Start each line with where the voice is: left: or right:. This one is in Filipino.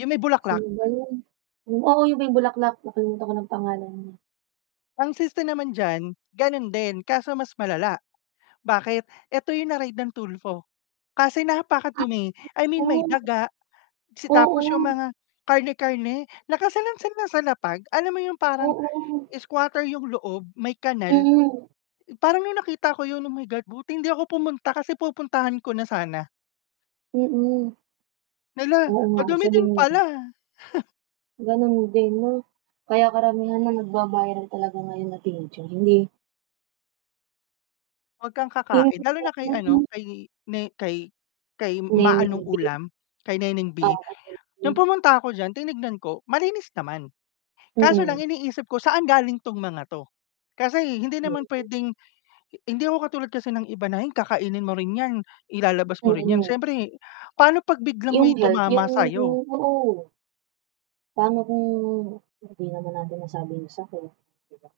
left: Yung may bulaklak.
right: Sino ba yun? Oo, yung may bulaklak, nakalimutan ko nang pangalan niya.
left: Ang siste naman diyan, gano'n din, kaso mas malala, bakit? 'Eto 'yong na-raid ng Tulfo kasi
right: Ay,
left: napakadumi. I mean,
right: oo.
left: may daga, si tapos 'yong
right: Oo.
left: mga karne-karne, nakasalansan lang sa lapag. Alam mo 'yong parang
right: Oo.
left: squatter 'yong loob, may kanal.
right: Mm.
left: Parang nung nakita ko 'yon, oh, my God! Buti hindi ako pumunta kasi pupuntahan ko na sana.
right: Mm.
left: Hala,
right: Oo nga,
left: madumi
right: isa
left: din
right: din yun.
left: pala.
right: Ganun din 'no? Kaya karamihan na nagba-viral talaga ngayon na [unintelligible] hindi
left: Huwag kang kakain. Lalo na kay ano,
right: [unintelligible]
left: kay ne kay kay, 'Ma
right: Neneng
left: anong
right: B.
left: ulam,' kay Neneng B.
right: Oo.
left: Nung
right: [unintelligible]
left: pumunta ako diyan, tinignan ko malinis naman. Kaso lang
right: Mm.
left: iniisip ko saan galing 'tong mga 'to. Kasi hindi naman puwedeng hindi ako katulad kasi ng iba na ay kakainin mo rin 'yan, ilalabas mo rin 'yan.
right: Mm.
left: Siyempre, paano 'pag biglang
right: Yung
left: may
right: health
left: tumama
right: yung
left: sa'yo.
right: oo. Paano kung hindi naman natin masabi yung sakit, di ba?